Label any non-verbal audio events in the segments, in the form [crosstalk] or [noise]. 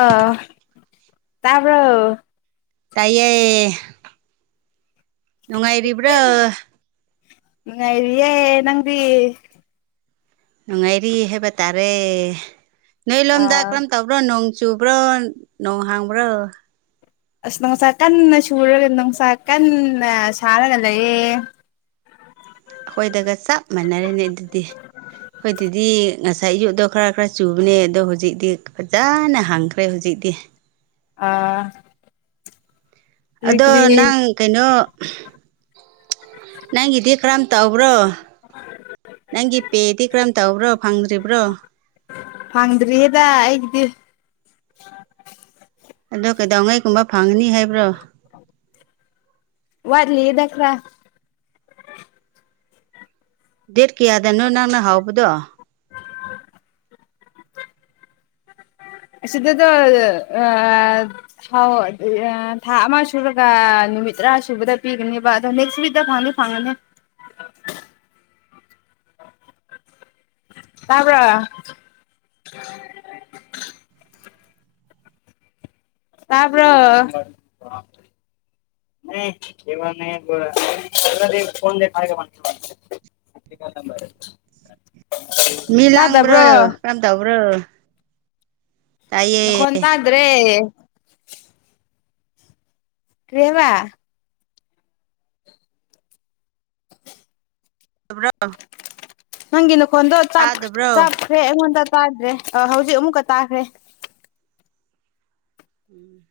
ꯑ ꯇꯕꯔꯣ ꯇꯥꯏꯌꯦ ꯅꯨꯡꯉꯥꯏꯔꯤꯕ꯭ꯔꯥ ꯎ ꯉꯥꯏꯔꯤꯌꯦ ꯅꯪꯗꯤ ꯅꯨꯡꯉꯥꯏꯔꯤ ꯍꯥꯏꯕ ꯇꯥꯔꯦ ꯅꯣꯏ ꯂꯣꯝꯗ ꯑꯥ ꯀꯔꯝ ꯇꯧ ꯕ꯭ꯔꯣ ꯅꯣꯡ ꯆꯨꯕ꯭ꯔꯣ ꯅꯣꯡ ꯍꯥꯡꯕ꯭ꯔꯣ ꯑꯁ ꯅꯨꯡꯁꯥ ꯀꯟꯅ ꯁꯨꯔꯒ ꯅꯨꯡꯁꯥ ꯀꯟꯅ ꯁꯥꯔꯒ ꯂꯩꯌꯦ ꯑꯩꯈꯣꯏꯗꯒ ꯆꯞ ꯃꯥꯟꯅꯔꯦꯅꯦ ꯑꯗꯨꯗꯤ ꯍꯣꯏ ꯑꯗꯨꯗꯤ ꯉꯁꯥꯏ ꯑꯌꯨꯛꯗꯣ ꯈꯔ ꯈꯔ ꯆꯨꯕꯅꯦ ꯑꯗꯣ ꯍꯧꯖꯤꯛꯇꯤ ꯐꯖꯅ ꯍꯪꯈ꯭ꯔꯦ ꯍꯧꯖꯤꯛꯇꯤ ꯑꯥ ꯀꯔꯤ ꯑꯗꯣ ꯀꯔꯤ ꯅꯪ ꯀꯩꯅꯣ ꯅꯪꯒꯤꯗꯤ ꯀꯔꯝ ꯇꯥꯎꯕ꯭ꯔꯣ ꯅꯪꯒꯤ ꯄꯦꯗꯤ ꯀꯔꯝ ꯇꯧꯕ꯭ꯔꯣ ꯐꯪꯗ꯭ꯔꯤꯕ꯭ꯔꯣ ꯐꯪꯗ꯭ꯔꯤꯌꯦꯗ ꯑꯩꯒꯤꯗꯤ ꯑꯗꯣ ꯀꯩꯗꯧꯉꯩꯒꯨꯝꯕ ꯐꯪꯉꯅꯤ ꯍꯥꯏꯕ꯭ꯔꯣ ꯋꯥꯠꯂꯤ ꯏꯗ ꯈ꯭ꯔꯥ ꯗꯦꯠ ꯀꯌꯥꯗꯅꯣ ꯅꯪꯅ ꯍꯥꯎꯕꯗꯣ ꯁꯤꯗꯗꯣ ꯑ ꯍꯥꯎ ꯑꯗꯨ ꯊꯥ ꯑꯃ ꯁꯨꯔꯒ ꯅꯨꯃꯤꯠ ꯇꯔꯥ ꯁꯨꯕꯗ ꯄꯤꯒꯅꯦꯕ ꯑꯗꯣ ꯅꯦꯛꯁ ꯋꯤꯛꯇ ꯐꯪꯗ ꯐꯪꯉꯅꯤ ꯇꯥꯕ꯭ꯔꯣ ꯇꯕꯔꯣ [unintelligible] [unintelligible] ꯃꯤ ꯂꯥꯡꯕ꯭ꯔꯣ ꯇꯥꯗꯕ꯭ꯔꯣ ꯀꯝ ꯇꯧꯕ꯭ꯔꯣ ꯇꯥꯏꯌꯦ ꯅꯈꯣꯟ ꯇꯥꯗ꯭ꯔꯦ ꯀꯔꯤ ꯍꯥꯏꯕꯥ [unintelligible] ꯅꯪꯒꯤ ꯅꯈꯣꯟꯗꯣ ꯆꯥꯞ ꯇꯥꯗꯕ꯭ꯔꯣ ꯆꯥꯈ꯭ꯔꯦ ꯑꯩꯉꯣꯟꯗ ꯇꯥꯗ꯭ꯔꯦ ꯑ ꯍꯧꯖꯤꯛ ꯑꯃꯨꯛꯀ ꯇꯥꯈ꯭ꯔꯦ ꯎꯝ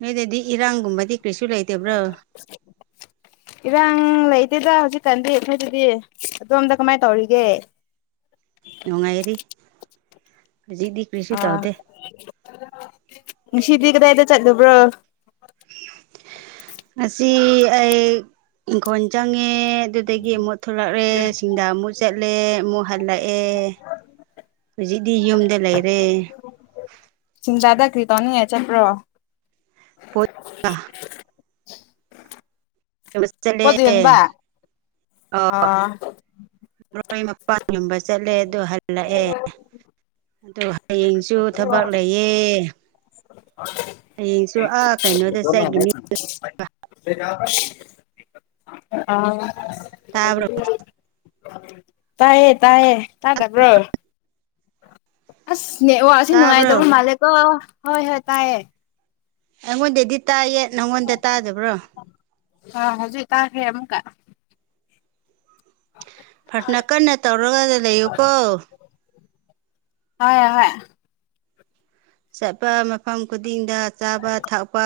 ꯅꯣꯏꯗꯗꯤ ꯏꯔꯥꯡꯒꯨꯝꯕꯗꯤ ꯀꯩꯁꯨ ꯂꯩꯇꯕ꯭ꯔꯣ [inaudible] ꯏꯔꯥꯡ ꯂꯩꯇꯦꯗ ꯍꯧꯖꯤꯛꯀꯥꯟꯗꯤ ꯑꯩꯈꯣꯏꯗꯗꯤ ꯑꯗꯣꯝꯗ ꯀꯃꯥꯏꯅ ꯇꯧꯔꯤꯒꯦ ꯅꯨꯡꯉꯥꯏꯔꯤ ꯍꯨꯖꯤꯛꯗꯤ ꯑꯥ ꯉꯅꯨꯡꯁꯤꯗꯤ ꯀꯗꯥꯏꯗ ꯆꯠꯂꯨꯕ꯭ꯔꯣ ꯉꯁꯤ ꯑꯩ ꯏꯪꯈꯣꯜ ꯆꯪꯉꯦ ꯑꯗꯨꯗꯒꯤ ꯑꯃꯨꯠ ꯊꯂꯛꯑꯦ ꯁꯤꯡꯗ ꯑꯃꯨꯠ ꯆꯠꯂꯦ ꯑꯃꯨꯛ ꯍꯜꯂꯛꯑꯦ ꯍꯧꯖꯤꯛꯇꯤ ꯌꯨꯝꯗ ꯂꯩꯔꯦ ꯁꯤꯡꯗꯥꯗ ꯀ꯭ꯔꯤ ꯇꯧꯅꯤꯡꯉꯥꯏ ꯆꯠꯄ꯭ꯔꯣ ꯑꯥ ꯄꯣꯠ ꯌꯣꯟꯕ ꯑꯥ [unintelligible] ꯃꯔꯣꯏ ꯃꯄꯥꯡ ꯌꫭꯟꯕ ꯆꯠꯂꯦ ꯑꯗꯨ ꯍꯜꯂꯛꯑꯦ ꯑꯗꯨ ꯍꯌꯦꯡ ꯁꯨ ꯊꯕꯛ ꯂꯩꯌꯦ ꯍꯌꯦꯡꯁꯨ ꯑ ꯇꯥꯕ꯭ꯔꯣ [unintelligible] ꯇꯌꯦ ꯇꯥꯏꯌꯦ ꯇꯥꯗꯕ꯭ꯔꯣ ꯑꯁꯅꯦ ꯋꯥꯛ ꯑꯁꯤ ꯇꯥꯕ꯭ꯔꯣ ꯅꯨꯡꯉꯥꯏꯗꯕ ꯃꯥꯜꯂꯦꯀꯣ ꯍꯣꯏ ꯍꯣꯏ ꯇꯥꯏꯌꯦ ꯑꯩꯉꯣꯟꯗꯩꯗꯤ ꯇꯥꯏꯌꯦ ꯅꯪꯉꯣꯟꯗ ꯇꯥꯗꯕ꯭ꯔꯣ ꯑ ꯍꯧꯖꯤꯛ ꯇꯥꯈ꯭ꯔꯦ ꯑꯃꯨꯛꯀ ꯐ꯭ꯔꯥꯊꯅ ꯀꯟꯅ ꯇꯧꯔꯒ ꯂꯩꯌꯨꯀꯣ ꯍꫭꯏ ꯍꫭꯏ ꯆꯠꯄ ꯃꯐꯝ ꯈꯨꯗꯤꯡꯗ ꯆꯥꯕ ꯊꯛꯄ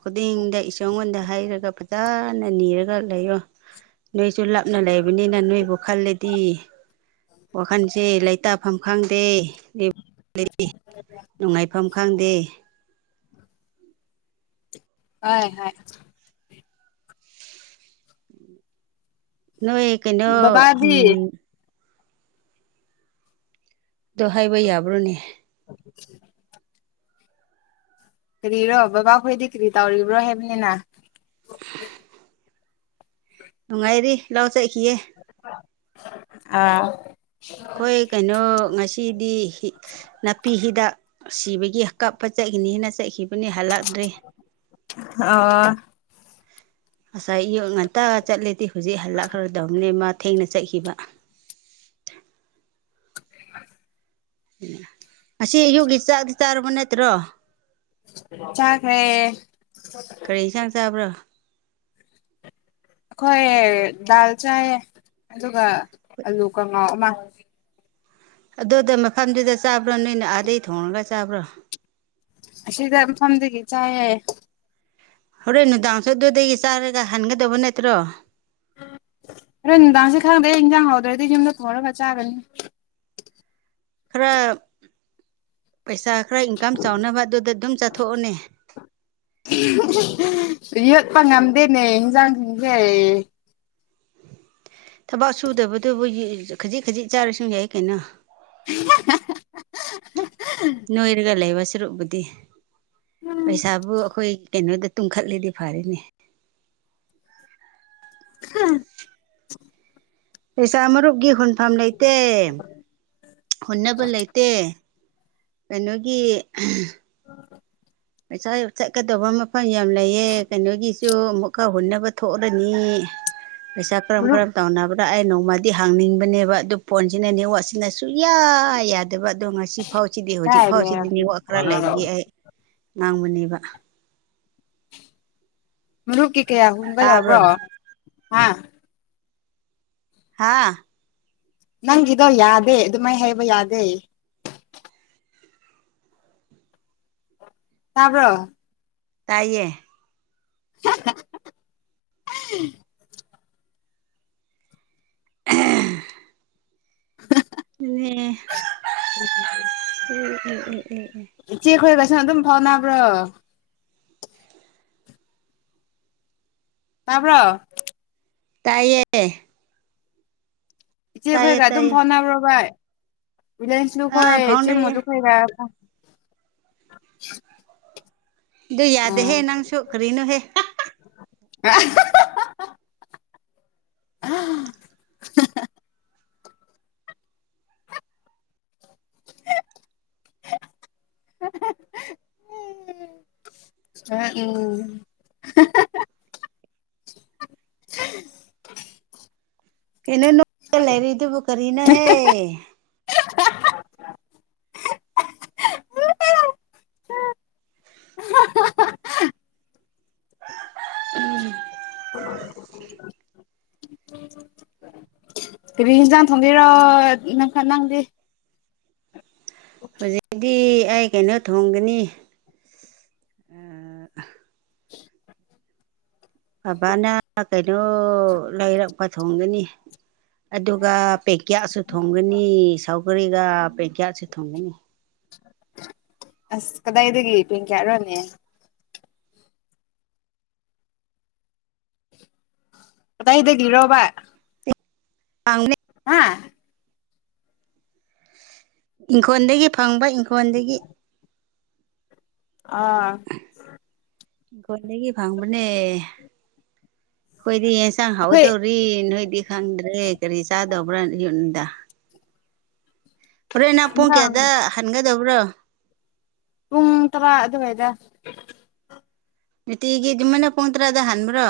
ꯈꯨꯗꯤꯡꯗ ꯏꯁꫭꫪꯉꯣꯟꯗ ꯍꯩꯔꯒ ꯐꯖꯅ ꯅꯤꯔꯒ ꯈꯔ ꯂꯩꯌꯣ ꯅꯣꯏꯁꯨ ꯂꯥꯞꯅ ꯂꯩꯕꯅꯤꯅ ꯅꯣꯏꯕꯨ ꯈꯜꯂꯗꯤ ꯋꯥꯈꯟꯁꯦ ꯂꯩꯇꯥꯐꯝ ꯈꯪꯗꯦ [unintelligible] ꯅꯨꯡꯉꯥꯏꯐꯝ ꯈꯪꯗꯦ [inaudible] ꯍꯣꯏ ꯍꯣꯏ ꯅꫭꯏ ꯀꯩꯅꯣ ꯕꯕꯥꯗꯤ ꯎꯝ ꯗꫭ ꯍꯥꯏꯕ ꯌꯥꯕ꯭ꯔꯣꯅꯦ [unintelligible] ꯀꯔꯤꯔꯣ ꯕꯕꯥꯈꯣꯏꯗꯤ ꯀꯔꯤ ꯇꯧꯔꯤꯕ꯭ꯔꯣ ꯍꯥꯏꯕꯅꯤꯅ ꯅꯨꯡꯉꯥꯏꯔꯤ ꯂꯥꯎ ꯆꯠꯈꯤꯌꯦ ꯑꯥ ꯑꯩꯈꯣꯏ ꯀꯩꯅꯣ ꯉꯁꯤꯗꯤ ꯍꯤ ꯅꯥꯄꯤ ꯍꯤꯗꯥꯛ ꯁꯤꯕꯒꯤ ꯀꯞꯄ ꯆꯠꯈꯤꯅꯤꯅ ꯆꯠꯈꯤꯕꯅꯤ ꯍꯜꯂꯛꯗ꯭ꯔꯤ ꯑꯣ ꯉꯁꯥꯏ ꯑꯌꯨꯛ ꯉꯟꯇꯥꯒ ꯆꯠꯂꯦꯗꯤ ꯍꯧꯖꯤꯛ ꯍꯜꯂꯛꯈ꯭ꯔꯗꯧꯅꯦ ꯃꯥ ꯊꯦꯡꯅ ꯆꯠꯈꯤꯕ [inaudible] ꯉꯁꯤ ꯑꯌꯨꯛꯀꯤ ꯆꯥꯛꯗꯤ ꯆꯥꯔꯕ ꯅꯠꯇ꯭ꯔꯣ ꯆꯥꯈ꯭ꯔꯦ ꯏꯁꯥꯡ ꯆꯥꯕ꯭ꯔꯥ ꯑꯩꯈꯣꯏ ꯗꯥꯜ ꯆꯥꯏ ꯑꯗꯨꯒ ꯑꯥꯂꯨ ꯀꯉꯥꯎ ꯑꯃ ꯑꯗꯨꯗ ꯃꯐꯝꯗꯨꯗ ꯆꯥꯕ꯭ꯔꯣ ꯅꯣꯏꯅ ꯑꯥꯗꯩ ꯊꯣꯡꯉꯒ ꯆꯥꯕ꯭ꯔꯣ ꯑꯁꯤꯗ ꯃꯐꯝꯗꯒꯤ ꯆꯥꯏꯌꯦ ꯍꯣꯔꯦꯟ ꯅꯨꯡꯗꯥꯡꯁꯨ ꯑꯗꯨꯗꯒꯤ ꯆꯥꯔꯒ ꯍꯟꯒꯗꯧꯕ ꯅꯠꯇ꯭ꯔꯣ ꯍꯣꯔꯦꯟ ꯅꯨꯡꯗꯥꯡꯁꯦ ꯈꯪꯗꯦ ꯏꯟꯖꯥꯡ ꯍꯥꯎꯗ꯭ꯔꯗꯤ ꯌꯨꯝꯗ ꯊꯣꯡꯔꯒ ꯆꯥꯒꯅꯤ ꯈꯔ ꯄꯩꯁꯥ ꯈꯔ ꯏꯟꯀꯝ ꯆꯥꯎꯅꯕ ꯑꯗꯨꯗ ꯑꯗꯨꯝ ꯆꯠꯊꯣꯛꯑꯅꯦ ꯌꯣꯠꯄ ꯉꯝꯗꯦꯅꯦ ꯏꯟꯖꯥꯡꯁꯤꯡꯁꯦ ꯊꯕꯛ ꯁꯨꯗꯕꯗꯨꯕꯨ ꯈꯥꯖꯤꯛ ꯈꯥꯖꯤꯛ ꯆꯥꯔꯁꯨ ꯌꯥꯏ ꯀꯩꯅꯣ ꯅꯣꯏꯔꯒ ꯂꯩꯕꯁꯤꯔꯣ ꯑꯗꯦ ꯄꯩꯁꯥꯕꯨ ꯑꯩꯈꯣꯏ ꯀꯩꯅꯣꯗ ꯇꯨꯝꯈꯠꯂꯤꯗꯤ ꯐꯔꯤꯅꯦ ꯍꯨꯝ ꯄꯩꯁꯥ ꯃꯔꯨꯞꯀꯤ ꯍꯨꯟꯐꯝ ꯂꯩꯇꯦ ꯍꯨꯟꯅꯕ ꯂꯩꯇꯦ ꯀꯩꯅꯣꯒꯤ ꯎꯝ ꯄꯩꯁꯥ ꯆꯠꯀꯗꯕ ꯃꯐꯝ ꯌꯥꯝ ꯂꯩꯑꯦ ꯀꯩꯅꯣꯒꯤꯁꯨ ꯑꯃꯨꯛꯀ ꯍꯨꯟꯅꯕ ꯊꯣꯛꯂꯅꯤ ꯄꯩꯁꯥ ꯀ꯭ꯔꯝ ꯃꯔꯨꯞ ꯀ꯭ꯔꯝ ꯇꯧꯅꯕ ꯑꯩ ꯅꯣꯡꯃꯗꯤ ꯍꯥꯡꯅꯤꯡꯕꯅꯦꯕ ꯑꯗꯨ ꯐꯣꯟꯁꯤꯅ ꯅꯦꯠꯋꯥꯛꯁꯤꯅ ꯁꯨꯡꯌꯥ ꯌꯥꯗꯕ ꯑꯗꯣ ꯉ ꯑꯁꯤꯐꯥꯎꯁꯤꯗꯤ ꯍꯧꯖꯤꯛ ꯀꯥꯏꯅꯦ ꯐꯥꯎꯁꯤꯗꯤ ꯅꯦꯋꯥꯛ ꯈꯔ ꯂꯩꯕꯒꯤ ꯑꯩ ꯉꯥꯡꯕꯅꯦꯕ ꯃꯔꯨꯞꯒꯤ ꯀꯌꯥ ꯍꯨꯟꯕ ꯇꯥꯕ꯭ꯔꯣ ꯌꯥꯎꯕ꯭ꯔꯣ ꯍꯥ ꯍꯥꯥ ꯅꯪꯒꯤꯗꯣ ꯌꯥꯗꯦ ꯑꯗꯨꯃꯥꯏꯅ ꯍꯥꯏꯕ ꯌꯥꯗꯦ ꯇꯥꯕ꯭ꯔꯣ ꯇꯥꯏꯌꯦ [inaudible] ꯑ [inaudible] ꯑꯦ ꯏꯆꯦ ꯈꯣꯏꯒꯁꯨ ꯑꯗꯨꯝ ꯐꯥꯎꯅꯕ꯭ꯔꯣ ꯇꯥꯕ꯭ꯔꯣ ꯇꯥꯢꯌꯦ ꯇꯥꯏꯌꯦ ꯏꯆꯦꯈꯣꯏꯒ ꯑꯗꯨꯝ ꯇꯥꯏꯌꯦ ꯐꯥꯎꯅꯕ꯭ꯔꯣ ꯚꯥꯏ ꯔꯤꯂꯥꯏꯟꯁꯁꯨꯨꯈ ꯑꯥ ꯐꯥꯎꯅꯩꯌꯦ ꯏꯆꯦꯃꯣꯂꯨ ꯈꯣꯢꯒ ꯑꯗꯨ ꯑ ꯌꯥꯗꯦꯍꯦ ꯅꯪꯁꯨ ꯀꯔꯤꯅꯣꯍꯦ ꯑ [inaudible] [inaudible] ꯑ ꯎꯝ [inaudible] ꯀꯩꯅꯣ ꯅꯣꯛꯂꯒ ꯂꯩꯔꯤꯗꯨꯕꯨ ꯀꯔꯤꯅꯣꯍꯦ [inaudible] ꯍ [inaudible] ꯀꯔꯤ ꯌꯦꯟꯖꯥꯡ ꯊꯣꯡꯗꯨꯢꯔꯣ ꯅꯪ ꯅꯪꯗꯤ ꯍꯧꯖꯤꯛꯇꯤ ꯑꯩ ꯀꯩꯅꯣ ꯊꯣꯡꯒꯅꯤ ꯕꯕꯥꯅ ꯀꯩꯅꯣ ꯂꯩꯥꯏꯔꯛꯄ ꯊꯣꯡꯒꯅꯤ ꯑꯗꯨꯒ ꯄꯦꯛꯀꯦꯌꯥꯁꯨ ꯊꯣꯡꯒꯅꯤ ꯁꯥꯎꯒꯔꯤꯒ ꯄꯦꯛꯀꯦꯌꯥꯁꯨ ꯊꯣꯡꯒꯅꯤ ꯑꯁ ꯀꯗꯥꯏꯗꯒꯤ ꯄꯦꯡꯀꯌꯥꯔꯣꯅꯦ ꯀꯗꯥꯏꯗꯒꯤꯔꯣꯕ ꯆꯥꯡ [inaudible] ꯍꯥ ꯏꯪꯈꯣꯜꯗꯒꯤ ꯐꯪꯕ ꯏꯪꯈꯣꯜꯗꯒꯤ ꯑꯥ ꯢꯟꯈꯣꯡꯗꯒꯤ ꯐꯪꯕꯅꯦ ꯑꯩꯈꯣꯏꯗꯤ ꯌꯦꯟꯆꯥꯡ ꯑꯩꯈꯣꯏ ꯍꯥꯎꯗꯧꯔꯤ ꯅꯣꯏꯗꯤ ꯈꯪꯗ꯭ꯔꯦ ꯀꯔꯤ ꯆꯥꯗꯕ꯭ꯔꯥ ꯌꯨꯝꯗ ꯍꯣꯔꯦꯟ ꯅꯪ ꯄꯨꯡ ꯏꯟꯁꯥꯡ ꯀꯌꯥꯗ ꯍꯟꯒꯗꯕ꯭ꯔꯣ ꯄꯨꯡ ꯇꯔꯥ ꯑꯗꯨꯋꯥꯏꯗ ꯅꯨꯡꯇꯤꯒꯤ ꯑꯗꯨꯃꯥꯢꯏ ꯄꯨꯡ ꯇ꯭ꯔꯥꯗ ꯍꯥꯟꯕ꯭ꯔꯣ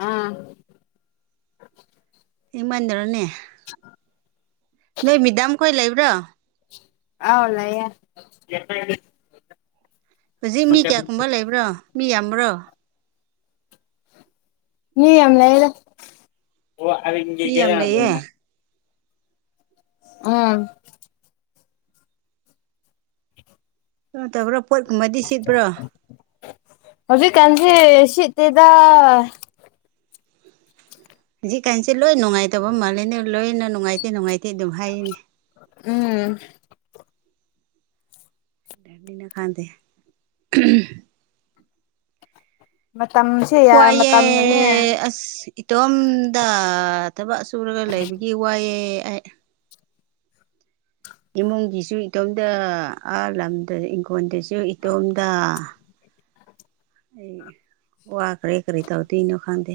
ꯎꯝ ꯏꯃꯟꯗꯔꯣꯅꯦ [inaudible] ꯅꯣꯏ ꯃꯤꯗꯥꯝꯈꯣꯏ ꯂꯩꯕ꯭ꯔꯣ ꯑꯧ ꯂꯩꯌꯦ ꯍꯧꯖꯤꯛ ꯃꯤ ꯀꯌꯥꯀꯨꯝꯕ ꯂꯩꯕ꯭ꯔꯣ ꯃꯤ ꯌꯥꯝꯕ꯭ꯔꯣ ꯃꯤ ꯌꯥꯝ ꯂꯩꯗꯥ ꯑꯣ ꯍꯟꯒꯤꯒꯦ ꯃꯤ ꯌꯥꯝ ꯌꯥꯕ꯭ꯔꯣ ꯂꯩꯌꯦ ꯎꯝ ꯅꯠꯇꯕ꯭ꯔꯣ ꯍꯧꯖꯤꯛ ꯀꯥꯟꯁꯤ ꯁꯤꯠꯇꯦꯗ ꯍꯧꯖꯤꯛ ꯀꯥꯟꯁꯤ ꯂꯣꯏ ꯅꯨꯡꯉꯥꯏꯇꯕ ꯃꯥꯜꯂꯦꯅꯦ ꯂꯣꯏꯅ ꯅꯨꯡꯉꯥꯏꯇꯦ ꯅꯨꯡꯉꯥꯏꯇꯦ ꯑꯗꯨꯝ ꯍꯥꯏꯔꯤꯅꯦ ꯎꯝ ꯅꯤꯅ ꯈꯥꯟꯗꯦ ꯃꯇꯝ ꯋꯥꯏꯌꯦ ꯑꯁ ꯏꯇꯣꯝꯗ ꯊꯕꯛ ꯁꯨꯔꯒ ꯂꯩꯕꯒꯤ ꯋꯥꯏꯑꯦ ꯑꯩ ꯏꯃꯨꯡꯒꯤꯁꯨ ꯏꯇꯣꯝꯗ ꯑꯥ ꯂꯝꯗ ꯏꯪꯈꯣꯟꯗꯁꯨ ꯑꯗꯨ ꯏꯇꯣꯝꯗ ꯑꯩ ꯋꯥꯒꯔꯦ ꯀꯔꯤ ꯇꯧꯗꯣꯏꯅꯣ ꯈꯪꯗꯦ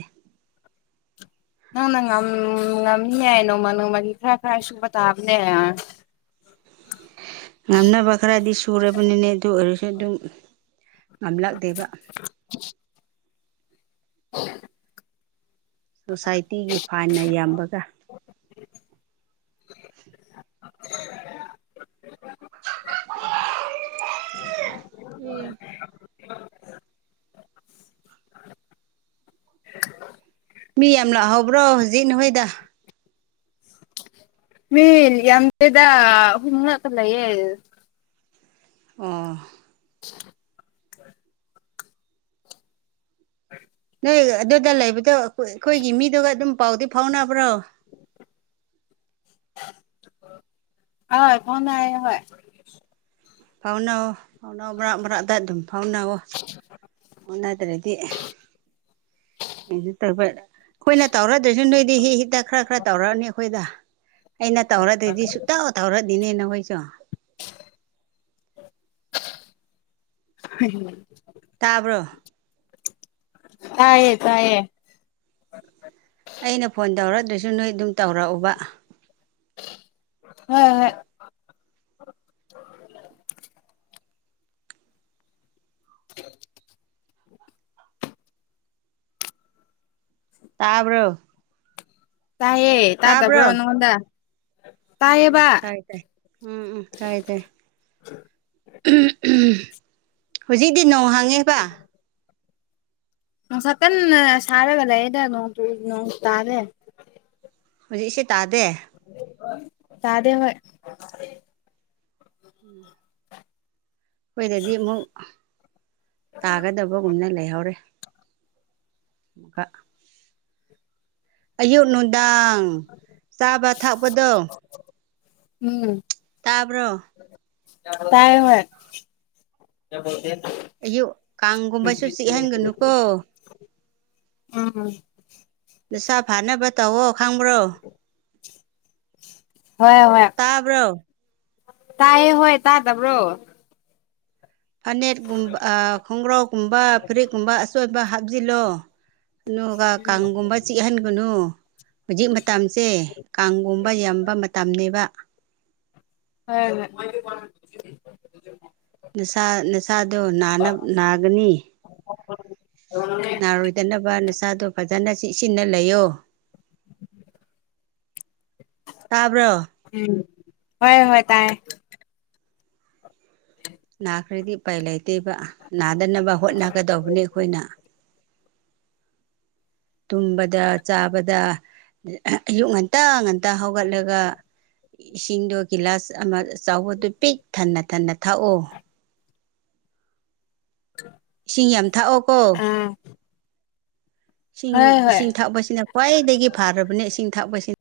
ꯅꯪꯅ ꯉꯝ ꯉꯝꯅꯤ ꯍꯥꯏ ꯅꯣꯡꯃ ꯅꯣꯡꯃꯒꯤ ꯈꯔ ꯈꯔ ꯁꯨꯕ ꯇꯥꯕꯅꯦ ꯉꯝꯅꯕ ꯈꯔꯗꯤ ꯁꯨꯔꯕꯅꯤꯅꯦ ꯑꯗꯨ ꯑꯣꯏꯔ ꯑꯗꯨꯝ ꯉꯝꯂꯛꯇꯦꯕ [inaudible] ꯁꯣꯁꯥꯏꯇꯤꯒꯤ ꯐꯥꯏꯟꯅ ꯌꯥꯝꯕꯒ [inaudible] ꯃꯤ ꯌꯥꯝ ꯂꯥꯛꯍꯧꯕ꯭ꯔꯣ ꯍꯧꯖꯤꯛ ꯅꯈꯣꯏꯗ ꯃꯤꯜ ꯌꯥꯝꯗꯦꯗ ꯑꯍꯨꯝ ꯉꯥꯛꯇ ꯂꯩꯌꯦ ꯑꯣꯥ [inaudible] ꯅꯣꯏ ꯑꯗꯨꯗ ꯂꯩꯕꯗꯣ ꯑꯩꯈꯣꯏꯒꯤ ꯃꯤꯗꯨꯒ ꯑꯗꯨꯝ ꯄꯥꯎꯗꯤ ꯐꯥꯎꯅꯕ꯭ꯔꯣ ꯑꯣꯏ ꯐꯥꯎꯅꯩ ꯍꯣꯢ ꯐꯥꯎꯅꯧ ꯐꯥꯎꯅꯧ ꯃꯔꯛ ꯃꯔꯛꯗ ꯑꯗꯨꯝ ꯐꯥꯎꯅꯧ ꯐꯥꯎꯅꯗ꯭ꯔꯗꯤ ꯀꯩꯁꯨ ꯇꯧꯕ ꯑꯩꯈꯣꯏꯅ ꯇꯧꯔꯗ꯭ꯔꯁꯨ ꯅꯣꯏꯗꯤ ꯍꯤ ꯍꯤꯛꯇ ꯈꯔ ꯈꯔ ꯇꯧꯔꯛꯑꯅꯤ ꯑꯩꯈꯣꯏꯗ ꯑꯩꯅ ꯇꯧꯔꯗ꯭ꯔꯗꯤ ꯁꯨꯛꯇꯧ ꯇꯧꯔꯗꯤꯅꯦ ꯅꯈꯣꯏꯁꯨ ꯍꯩꯌꯦ ꯇꯥꯕ꯭ꯔꯣ ꯇꯥꯏꯌꯦ ꯇꯥꯏꯌꯦ ꯑꯩꯅ ꯐꯣꯟ ꯇꯧꯔꯗ꯭ꯔꯁꯨ ꯅꯣꯏ ꯑꯗꯨꯝ ꯇꯧꯔꯛꯎꯕ ꯍꯣꯏ ꯍꯣꯏ [inaudible] ꯇꯥꯕ꯭ꯔꯣ ꯇꯥꯏꯌꯦ ꯇꯥꯕ꯭ꯔꯣ ꯇꯥꯗꯕ꯭ꯔꯣ ꯅꯪꯉꯣꯟꯗ ꯎꯝ ꯎꯝ ꯇꯥꯏꯌꯦꯕ ꯇꯥꯏ ꯇꯥꯏ ꯎꯝ ꯎꯝ ꯇꯥꯏꯌꯦ ꯇꯥꯏꯌꯦ ꯍꯧꯖꯤꯛꯤ ꯅꯣꯡ ꯍꯥꯡꯉꯦꯕ ꯅꯨꯡꯁꯥ ꯀꯟꯅ ꯁꯥꯔꯒ ꯂꯩꯌꯦꯗ ꯅꯣꯡ ꯆꯨꯏ ꯅꯣꯡ ꯇꯥꯗꯦ ꯍꯧꯖꯤꯛꯁꯦ ꯇꯥꯗꯦ ꯇꯥꯗꯦ ꯍꯣꯏ ꯎꯝ ꯑꯩꯈꯣꯏꯗꯗꯤ ꯑꯃꯨꯛ ꯇꯥꯒꯗꯕꯒꯨꯝꯅ ꯂꯩꯍꯧꯔꯦ ꯕ ꯑꯌꯨꯛ ꯅꯨꯡꯗꯥꯡ ꯆꯥꯕ ꯊꯛꯄꯗꯣ ꯎꯝ ꯇꯥꯕ꯭ꯔꯣ ꯇꯥꯏ ꯍꯣꯏ ꯑꯌꯨꯛ ꯀꯥꯡꯒꯨꯝꯕꯁꯨ ꯆꯤꯛꯍꯟꯒꯅꯨꯀꯣ ꯎꯝ ꯁꯥ ꯐꯅꯕ ꯇꯧꯋꯣ ꯈꯪꯕ꯭ꯔꯣ ꯍ ꯍꯣꯏ ꯇꯥꯕ꯭ꯔꯣ ꯇꯥꯏꯌꯦ ꯍꯣꯏ ꯇꯥꯗꯕ꯭ꯔꯣ꯫ ꯐꯅꯦꯠꯀꯨꯝ ꯈꯣꯡꯒ꯭ꯔꯥꯎꯒꯨꯝꯕ ꯐꯨꯔꯤꯠꯀꯨꯝꯕ ꯑꯆꯣꯏꯕ ꯍꯥꯞꯆꯤꯜꯂꯣ꯫ ꯑꯗꯨꯒ ꯀꯥꯡꯒꯨꯝꯕ ꯆꯤꯛꯍꯟ ꯒꯅꯣ ꯍꯧꯖꯤꯛ ꯃꯇꯝꯁꯦ ꯀꯥꯡꯒꯨꯝꯕ ꯌꯥꯝꯕ ꯃꯇꯝꯅꯦꯕ꯫ ꯍꯣꯏ ꯍꯣꯏ [unintelligible] ꯅꯁꯥ ꯅꯁꯥꯗꯣ ꯅꯥꯅꯕ ꯅꯥꯒꯅꯤ ꯅꯥꯔꯣꯏ ꯗꯅꯕ ꯅꯁꯥꯗꯣ ꯐꯖꯅ ꯆꯤꯛꯁꯤꯟꯅ ꯂꯩꯌꯣ꯫ ꯇꯥꯕ꯭ꯔꯣ꯫ ꯎꯝ ꯍꯣꯏ ꯍꯣꯏ ꯇꯥꯏ ꯅꯥꯈ꯭ꯔꯗꯤ ꯎꯄꯥꯏ ꯂꯩꯇꯦꯕ ꯅꯥꯗꯅꯕ ꯍꯣꯠꯅꯒꯗꯧꯕꯅꯤ ꯑꯩꯈꯣꯏꯅ ꯇꯨꯝꯕꯗ ꯆꯥꯕꯗ ꯑꯌꯨꯛ ꯉꯟꯇꯥ ꯉꯟꯇꯥ ꯍꯧꯒꯠꯂꯒ ꯏꯁꯤꯡꯗꯣ ꯒꯤꯂꯥꯁ ꯑꯃ ꯆꯥꯎꯕꯗꯨ ꯄꯤꯛ ꯊꯟꯅ ꯊꯟꯅ ꯊꯥꯛꯑꯣ ꯏꯁꯤꯡ ꯌꯥꯝ ꯊꯥꯛꯑꯣꯀꯣ ꯑꯥ ꯏꯁꯤꯡ ꯍꯣꯏ ꯍꯣꯏ ꯏꯁꯤꯡ ꯊꯛꯄꯕꯁꯤꯅ ꯈ꯭ꯋꯥꯏꯗꯒꯤ ꯐꯔꯕꯅꯦ ꯏꯁꯤꯡ ꯊꯥꯛꯄꯕꯁꯤꯅ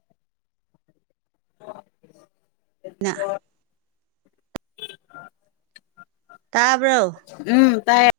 [inaudible] ꯇꯥꯕ꯭ꯔꯣ ꯎꯝ ꯇꯥꯏꯌꯦ꯫